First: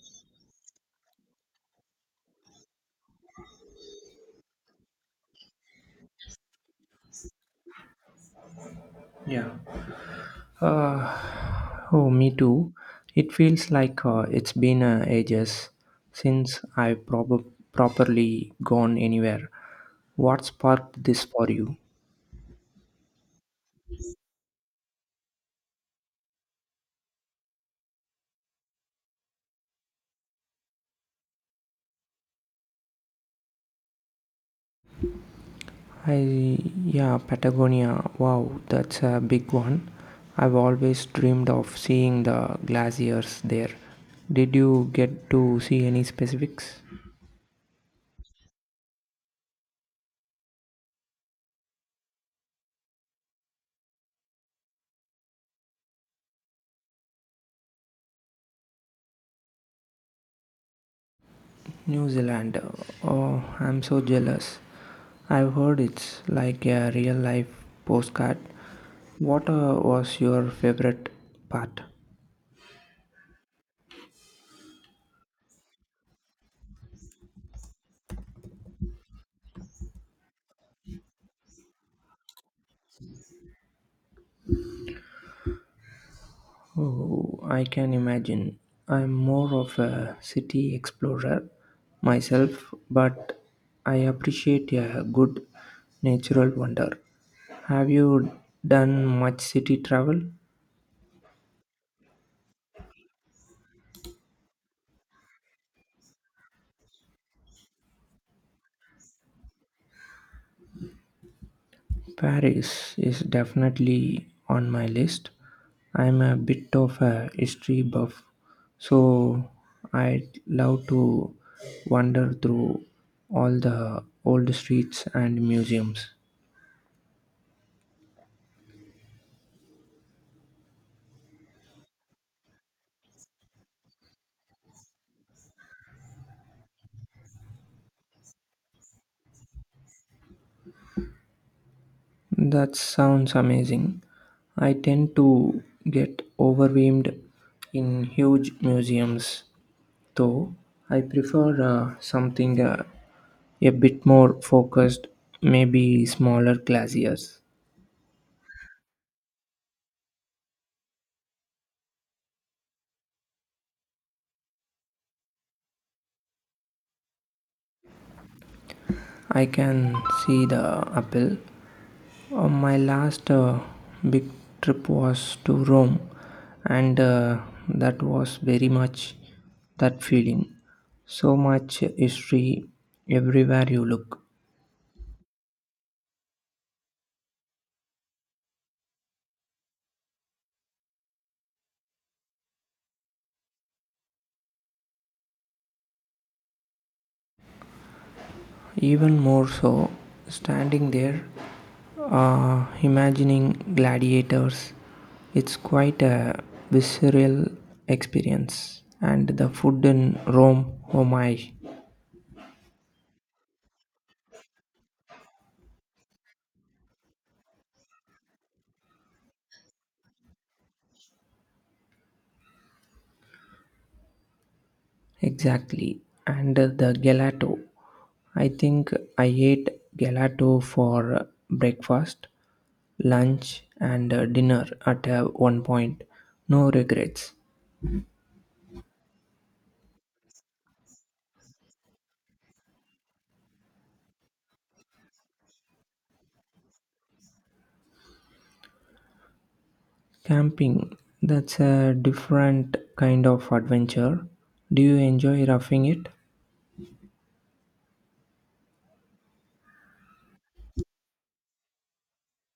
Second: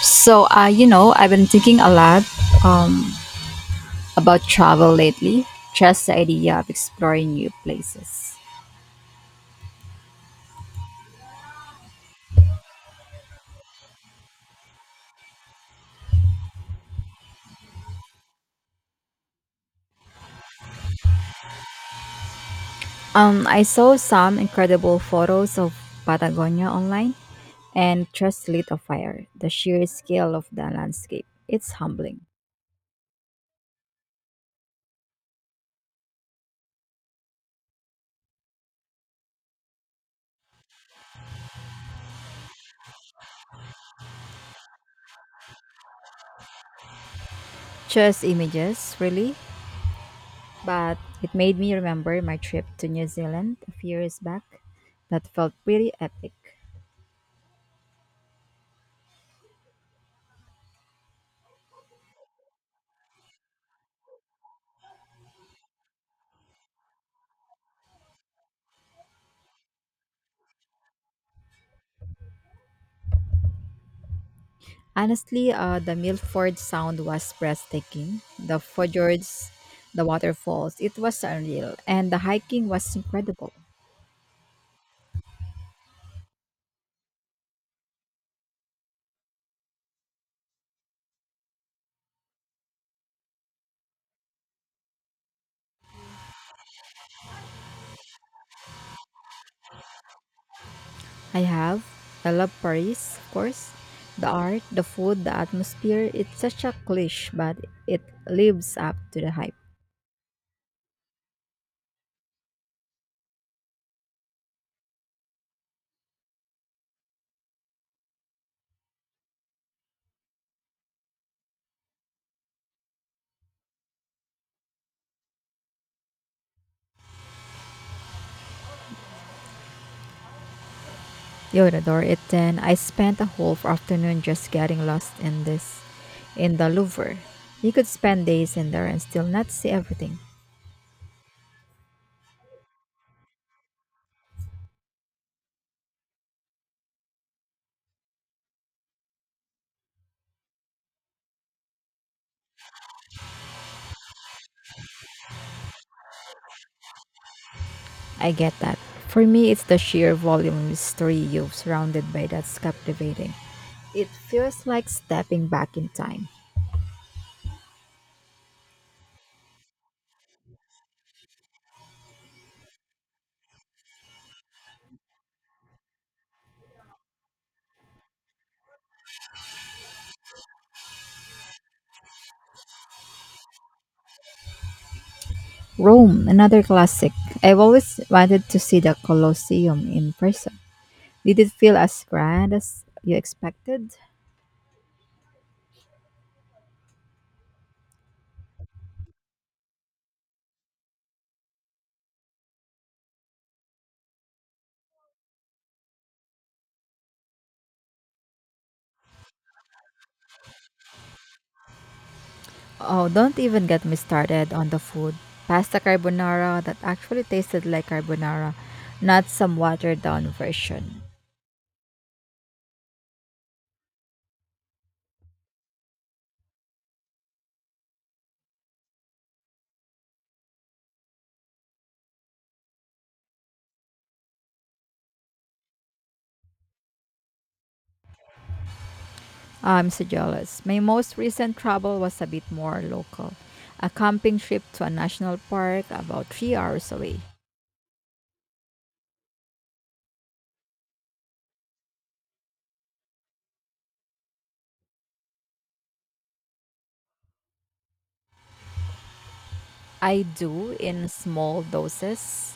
I've been thinking a lot um, about travel lately, just the idea of exploring new places. Yeah. Uh, oh, me too. It feels like it's been ages since I've properly gone anywhere. What sparked this for you? I saw some incredible photos of Patagonia online and just lit a fire. The sheer scale of the landscape, it's humbling. I yeah, Patagonia. Wow, that's a big one. I've always dreamed of seeing the glaciers there. Did you get to see any specifics? Just images, really, but it made me remember my trip to New Zealand a few years back. That felt pretty epic. New Zealand. Oh, I'm so jealous. I've heard it's like a real life postcard. What was your favorite part? Honestly, the Milford Sound was breathtaking. The fjords, the waterfalls, it was unreal. And the hiking was incredible. Oh, I can imagine. I'm more of a city explorer myself, but I appreciate a good natural wonder. Have you done much city travel? I have. I love Paris, of course. The art, the food, the atmosphere, it's such a cliche, but it lives up to the hype. Paris is definitely on my list. I'm a bit of a history buff, so I'd love to wander through all the old streets and museums. You would adore it then. I spent a whole afternoon just getting lost in in the Louvre. You could spend days in there and still not see everything. That sounds amazing. I tend to get overwhelmed in huge museums, though. I prefer something a bit more focused, maybe smaller glaciers. I get that. For me, it's the sheer volume of mystery you've surrounded by that's captivating. It feels like stepping back in time. I can see the apple. My last big trip was to Rome, and that was very much that feeling. So much history everywhere you look. Rome, another classic. I've always wanted to see the Colosseum in person. Did it feel as grand as you expected? Even more so, standing there, imagining gladiators, it's quite a visceral experience. And the food in Rome, oh my. Oh, don't even get me started on the food. Pasta carbonara that actually tasted like carbonara, not some watered down version. Exactly. And the gelato. I think I ate gelato for breakfast, lunch, and dinner at one point. No regrets. I'm so jealous. My most recent travel was a bit more local. A camping trip to a national park about 3 hours away. Camping. That's a different kind of adventure. Do you enjoy roughing it? I do in small doses.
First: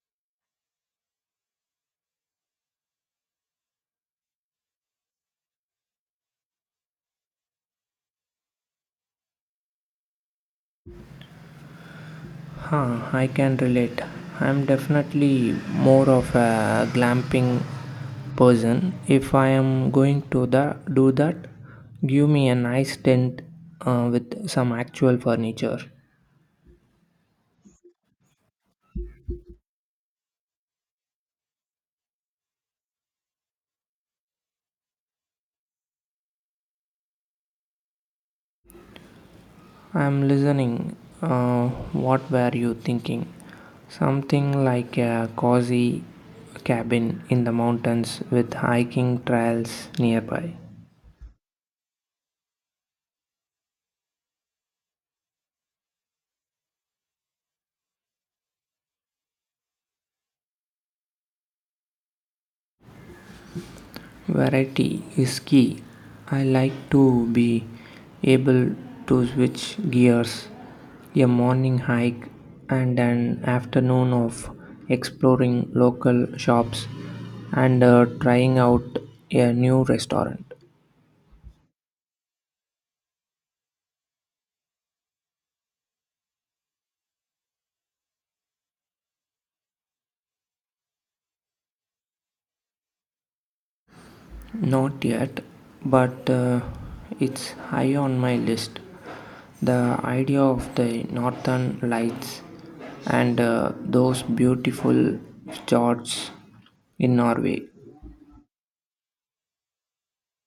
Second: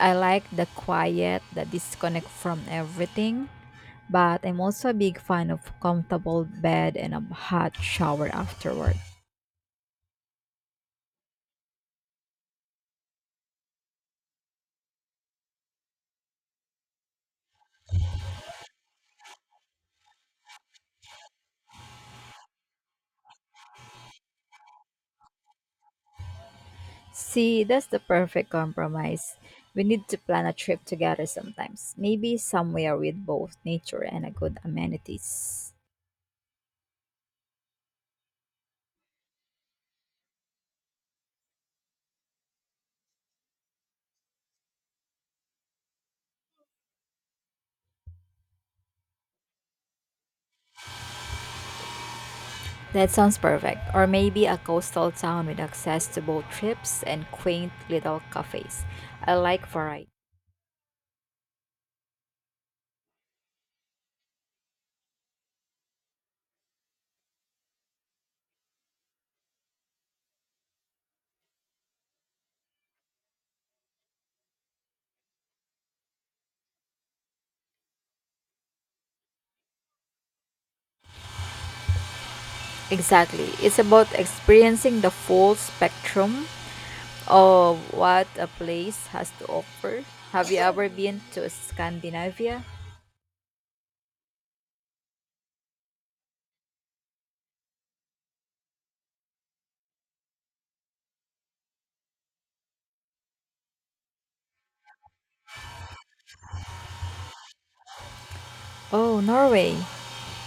I like the quiet, the disconnect from everything, but I'm also a big fan of comfortable bed and a hot shower afterward. Huh, I can relate. I'm definitely more of a glamping person. If I am going to the, do that, give me a nice tent with some actual furniture. See, that's the perfect compromise. We need to plan a trip together sometimes. Maybe somewhere with both nature and a good amenities. I'm listening. Uh, what were you thinking? Something like a cozy cabin in the mountains with hiking trails nearby. That sounds perfect. Or maybe a coastal town with access to boat trips and quaint little cafes. I like variety. Variety is key. I like to be able to switch gears. A morning hike and an afternoon of exploring local shops and trying out a new restaurant. Exactly. It's about experiencing the full spectrum of what a place has to offer. Have you ever been to Scandinavia? Not yet, but it's high on my list. The idea of the northern lights and those beautiful fjords in Norway. Oh, Norway.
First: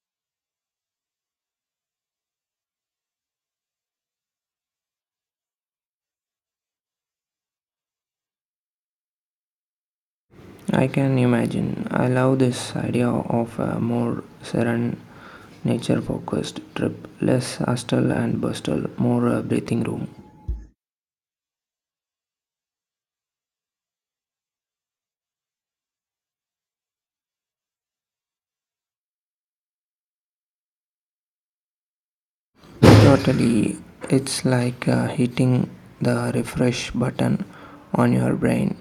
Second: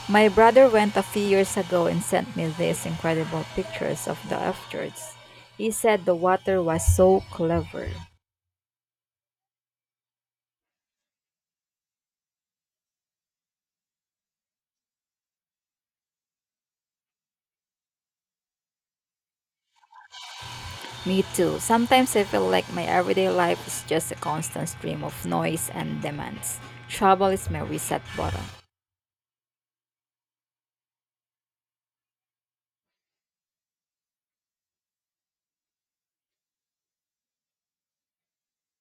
My brother went a few years ago and sent me these incredible pictures of the fjords. He said the water was so clever. I can imagine. I love this idea of a more serene, nature focused trip, less hustle and bustle, more a breathing room. Me too. Sometimes I feel like my everyday life is just a constant stream of noise and demands. Travel is my reset button. Totally, it's like hitting the refresh button on your brain.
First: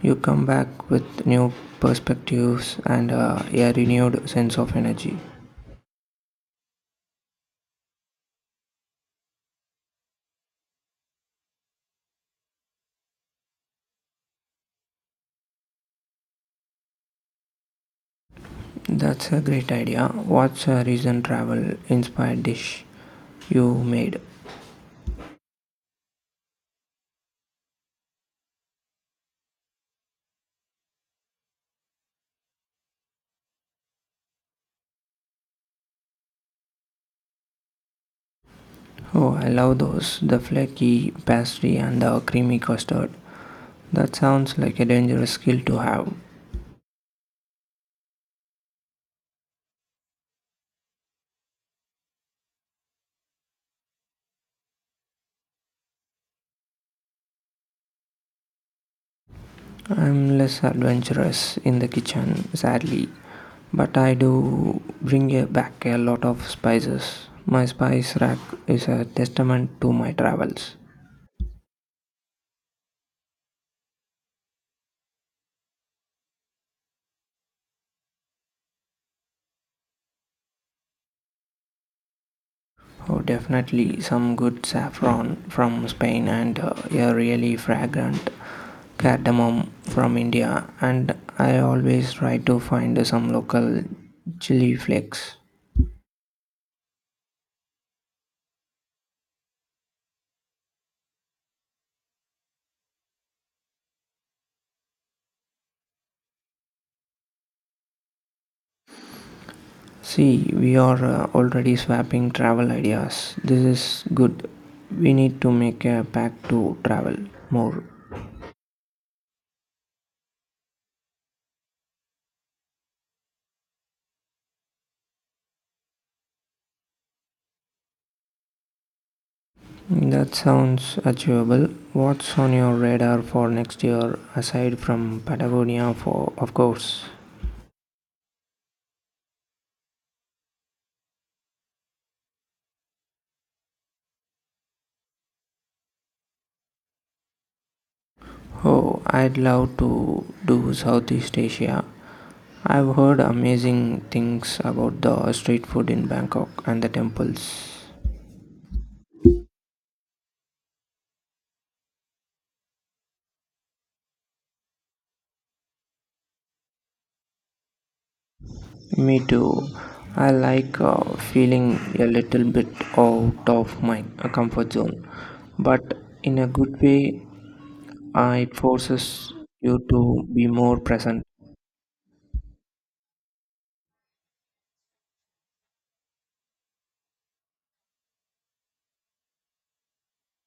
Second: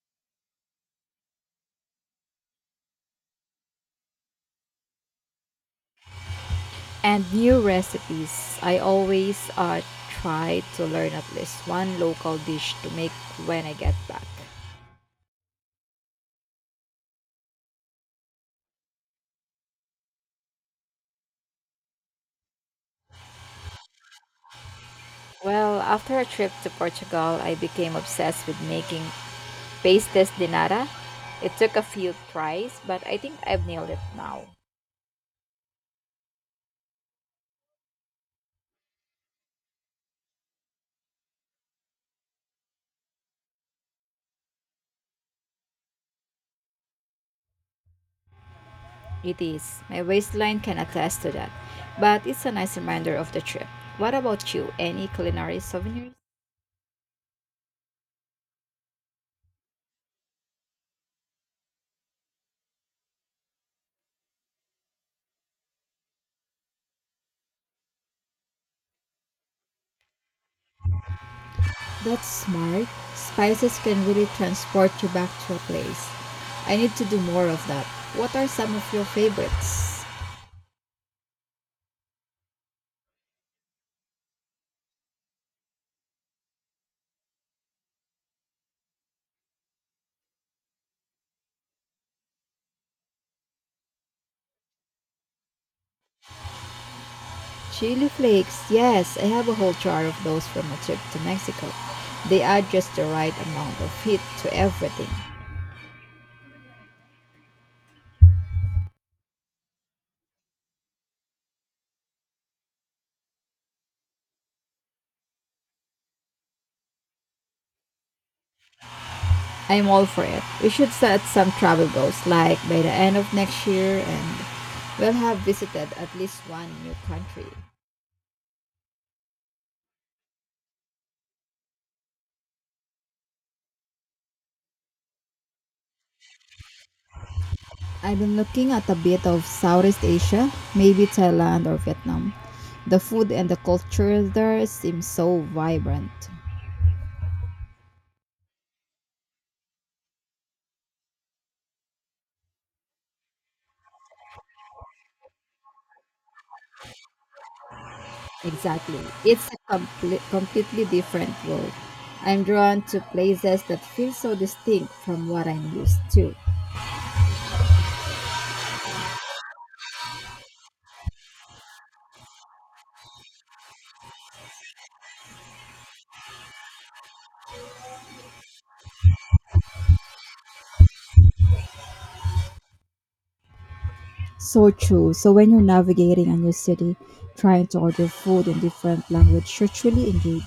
You come back with new perspectives and a renewed sense of energy. And new recipes. I always try to learn at least one local dish to make when I get back. That's a great idea. What's a recent travel inspired dish you made? Well, after a trip to Portugal, I became obsessed with making pastes de nata. It took a few tries, but I think I've nailed it now. Oh, I love those. The flaky pastry and the creamy custard. That sounds like a dangerous skill to have. It is. My waistline can attest to that. But it's a nice reminder of the trip. What about you? Any culinary souvenirs? I'm less adventurous in the kitchen, sadly. But I do bring back a lot of spices. My spice rack is a testament to my travels. That's smart. Spices can really transport you back to a place. I need to do more of that. What are some of your favorites? Oh, definitely some good saffron from Spain and a really fragrant cardamom from India. And I always try to find some local chili flakes. Chili flakes. Yes, I have a whole jar of those from a trip to Mexico. They add just the right amount of heat to everything. See, we are already swapping travel ideas. This is good. We need to make a pact to travel more. I'm all for it. We should set some travel goals, like by the end of next year, and we'll have visited at least one new country. That sounds achievable. What's on your radar for next year aside from Patagonia, for of course? I've been looking at a bit of Southeast Asia, maybe Thailand or Vietnam. The food and the culture there seem so vibrant. Oh, I'd love to do Southeast Asia. I've heard amazing things about the street food in Bangkok and the temples. Exactly. It's a completely different world. I'm drawn to places that feel so distinct from what I'm used to. Me too. I like feeling a little bit out of my comfort zone, but in a good way, it forces you to be more present So true. So when you're navigating a new city, trying to order food in different language, you're truly engaged.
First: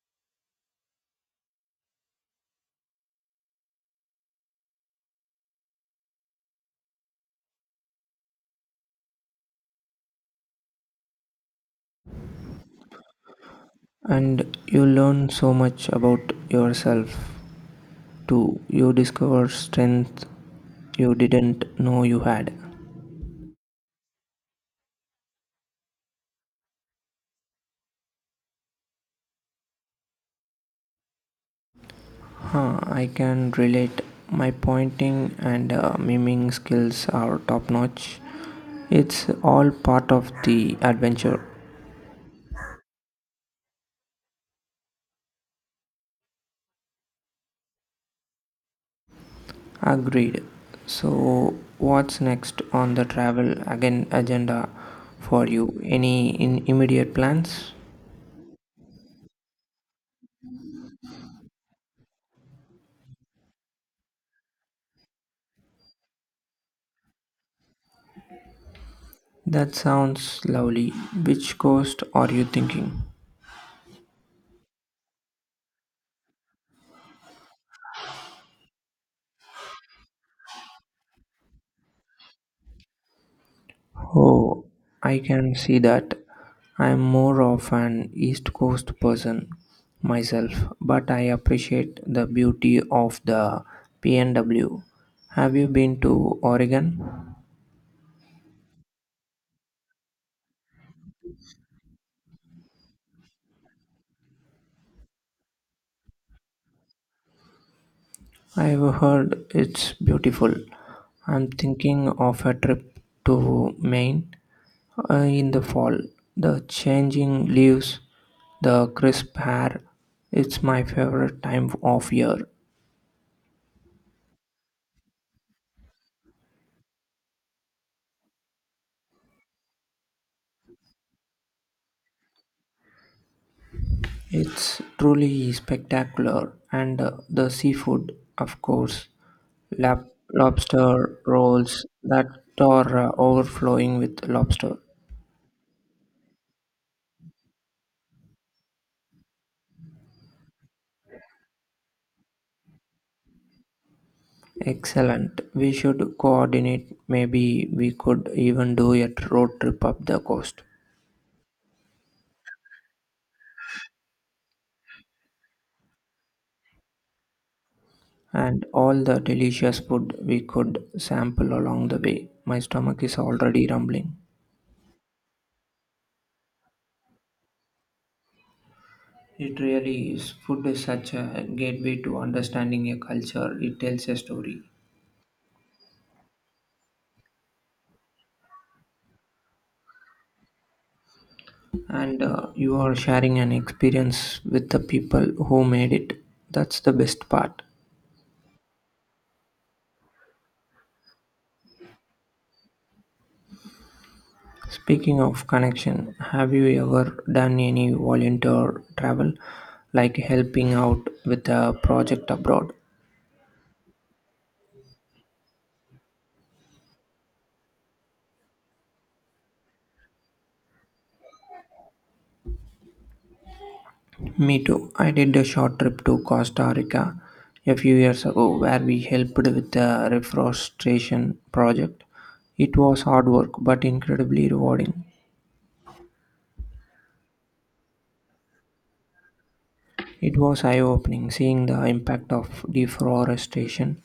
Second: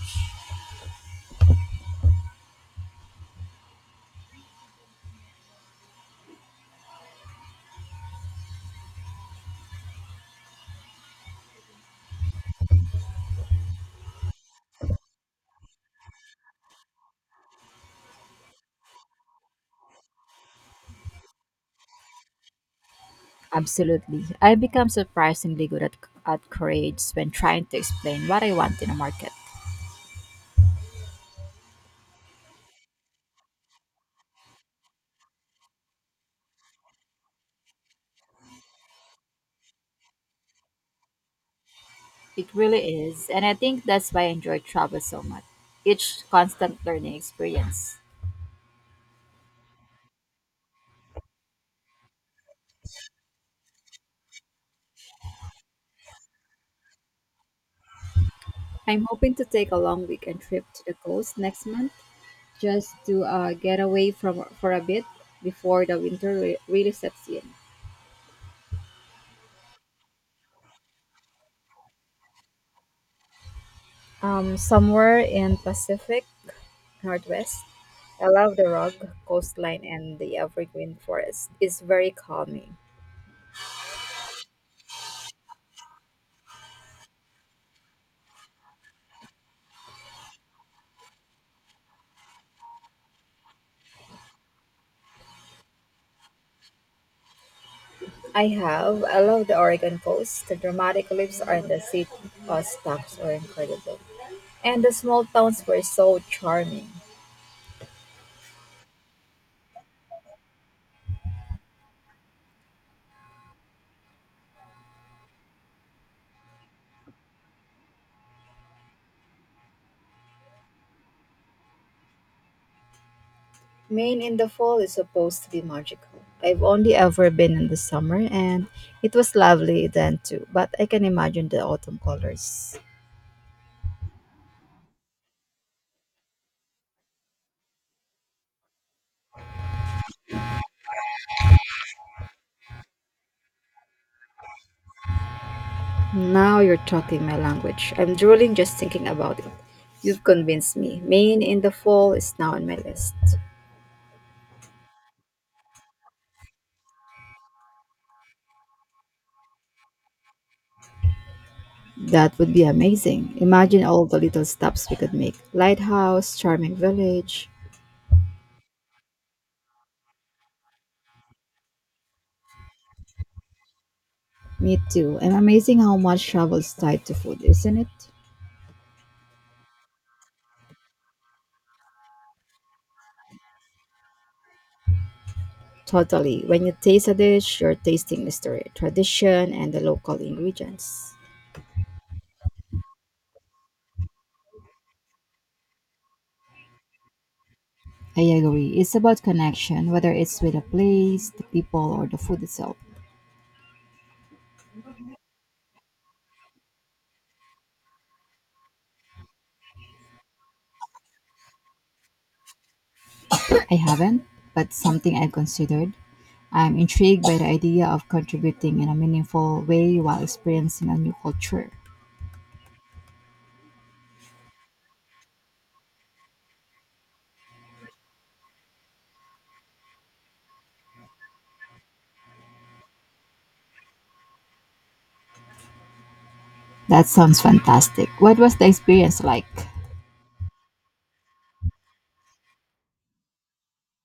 and you learn so much about yourself too. You discover strength you didn't know you had. Absolutely. I become surprisingly good at charades when trying to explain what I want in a market. Huh, I can relate. My pointing and miming skills are top notch. It's all part of the adventure. It really is, and I think that's why I enjoy travel so much. Each constant learning experience. Agreed. So, what's next on the travel again agenda for you? Any immediate plans? I'm hoping to take a long weekend trip to the coast next month just to get away from for a bit before the winter really sets in. That sounds lovely. Which coast are you thinking? Somewhere in Pacific Northwest. I love the rugged coastline and the evergreen forest. It's very calming. Oh, I can see that. I'm more of an East Coast person myself, but I appreciate the beauty of the PNW. Have you been to Oregon? I have. I love the Oregon coast. The dramatic cliffs are in the city. Stops are incredible. And the small towns were so charming. I've heard it's beautiful. I'm thinking of a trip to Maine in the fall. The changing leaves, the crisp air, it's my favorite time of year. Maine in the fall is supposed to be magical. I've only ever been in the summer and it was lovely then too, but I can imagine the autumn colors. It's truly spectacular, and the seafood, of course, Lab- lobster rolls that are overflowing with lobster. Now you're talking my language. I'm drooling just thinking about it. You've convinced me. Maine in the fall is now on my list. Excellent. We should coordinate. Maybe we could even do a road trip up the coast. That would be amazing. Imagine all the little stops we could make. Lighthouse, charming village. And all the delicious food we could sample along the way. My stomach is already rumbling. Me too. And amazing how much travel is tied to food, isn't it? It really is. Food is such a gateway to understanding a culture. It tells a story. Totally. When you taste a dish, you're tasting history, tradition, and the local ingredients. And you are sharing an experience with the people who made it. That's the best part. I agree. It's about connection, whether it's with a place, the people, or the food itself. Speaking of connection, have you ever done any volunteer travel, like helping out with a project abroad? I haven't, but something I've considered. I'm intrigued by the idea of contributing in a meaningful way while experiencing a new culture. Me too. I did a short trip to Costa Rica a few years ago where we helped with a reforestation project. It was hard work but incredibly rewarding. That sounds fantastic. What was the experience like? It was eye opening seeing the impact of deforestation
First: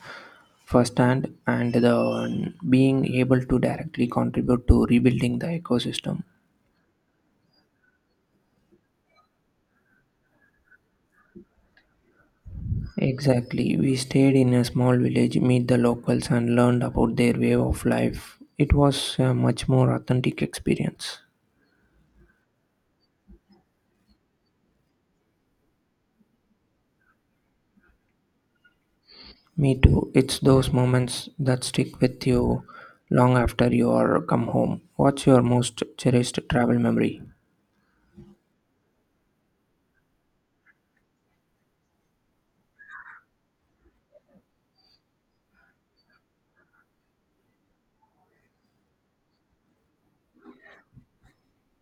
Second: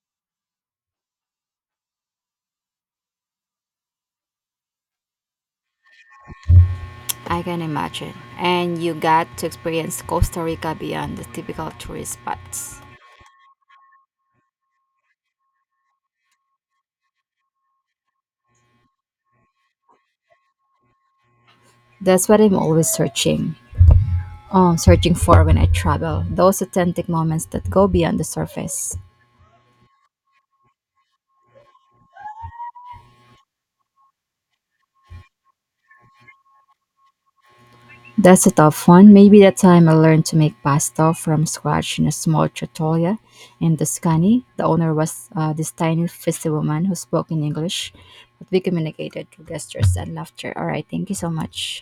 firsthand and the being able to directly contribute to rebuilding the ecosystem. I can imagine. And you got to experience Costa Rica beyond the typical tourist spots. Exactly. We stayed in a small village, meet the locals, and learned about their way of life. It was a much more authentic experience. That's what I'm always searching for when I travel. Those authentic moments that go beyond the surface. Me too. It's those moments that stick with you long after you are come home. What's your most cherished travel memory? That's a tough one. Maybe that time I learned to make pasta from scratch in a small trattoria in Tuscany. The owner was this tiny, feisty woman who spoke in English, but we communicated through gestures and laughter. All right, thank you so much.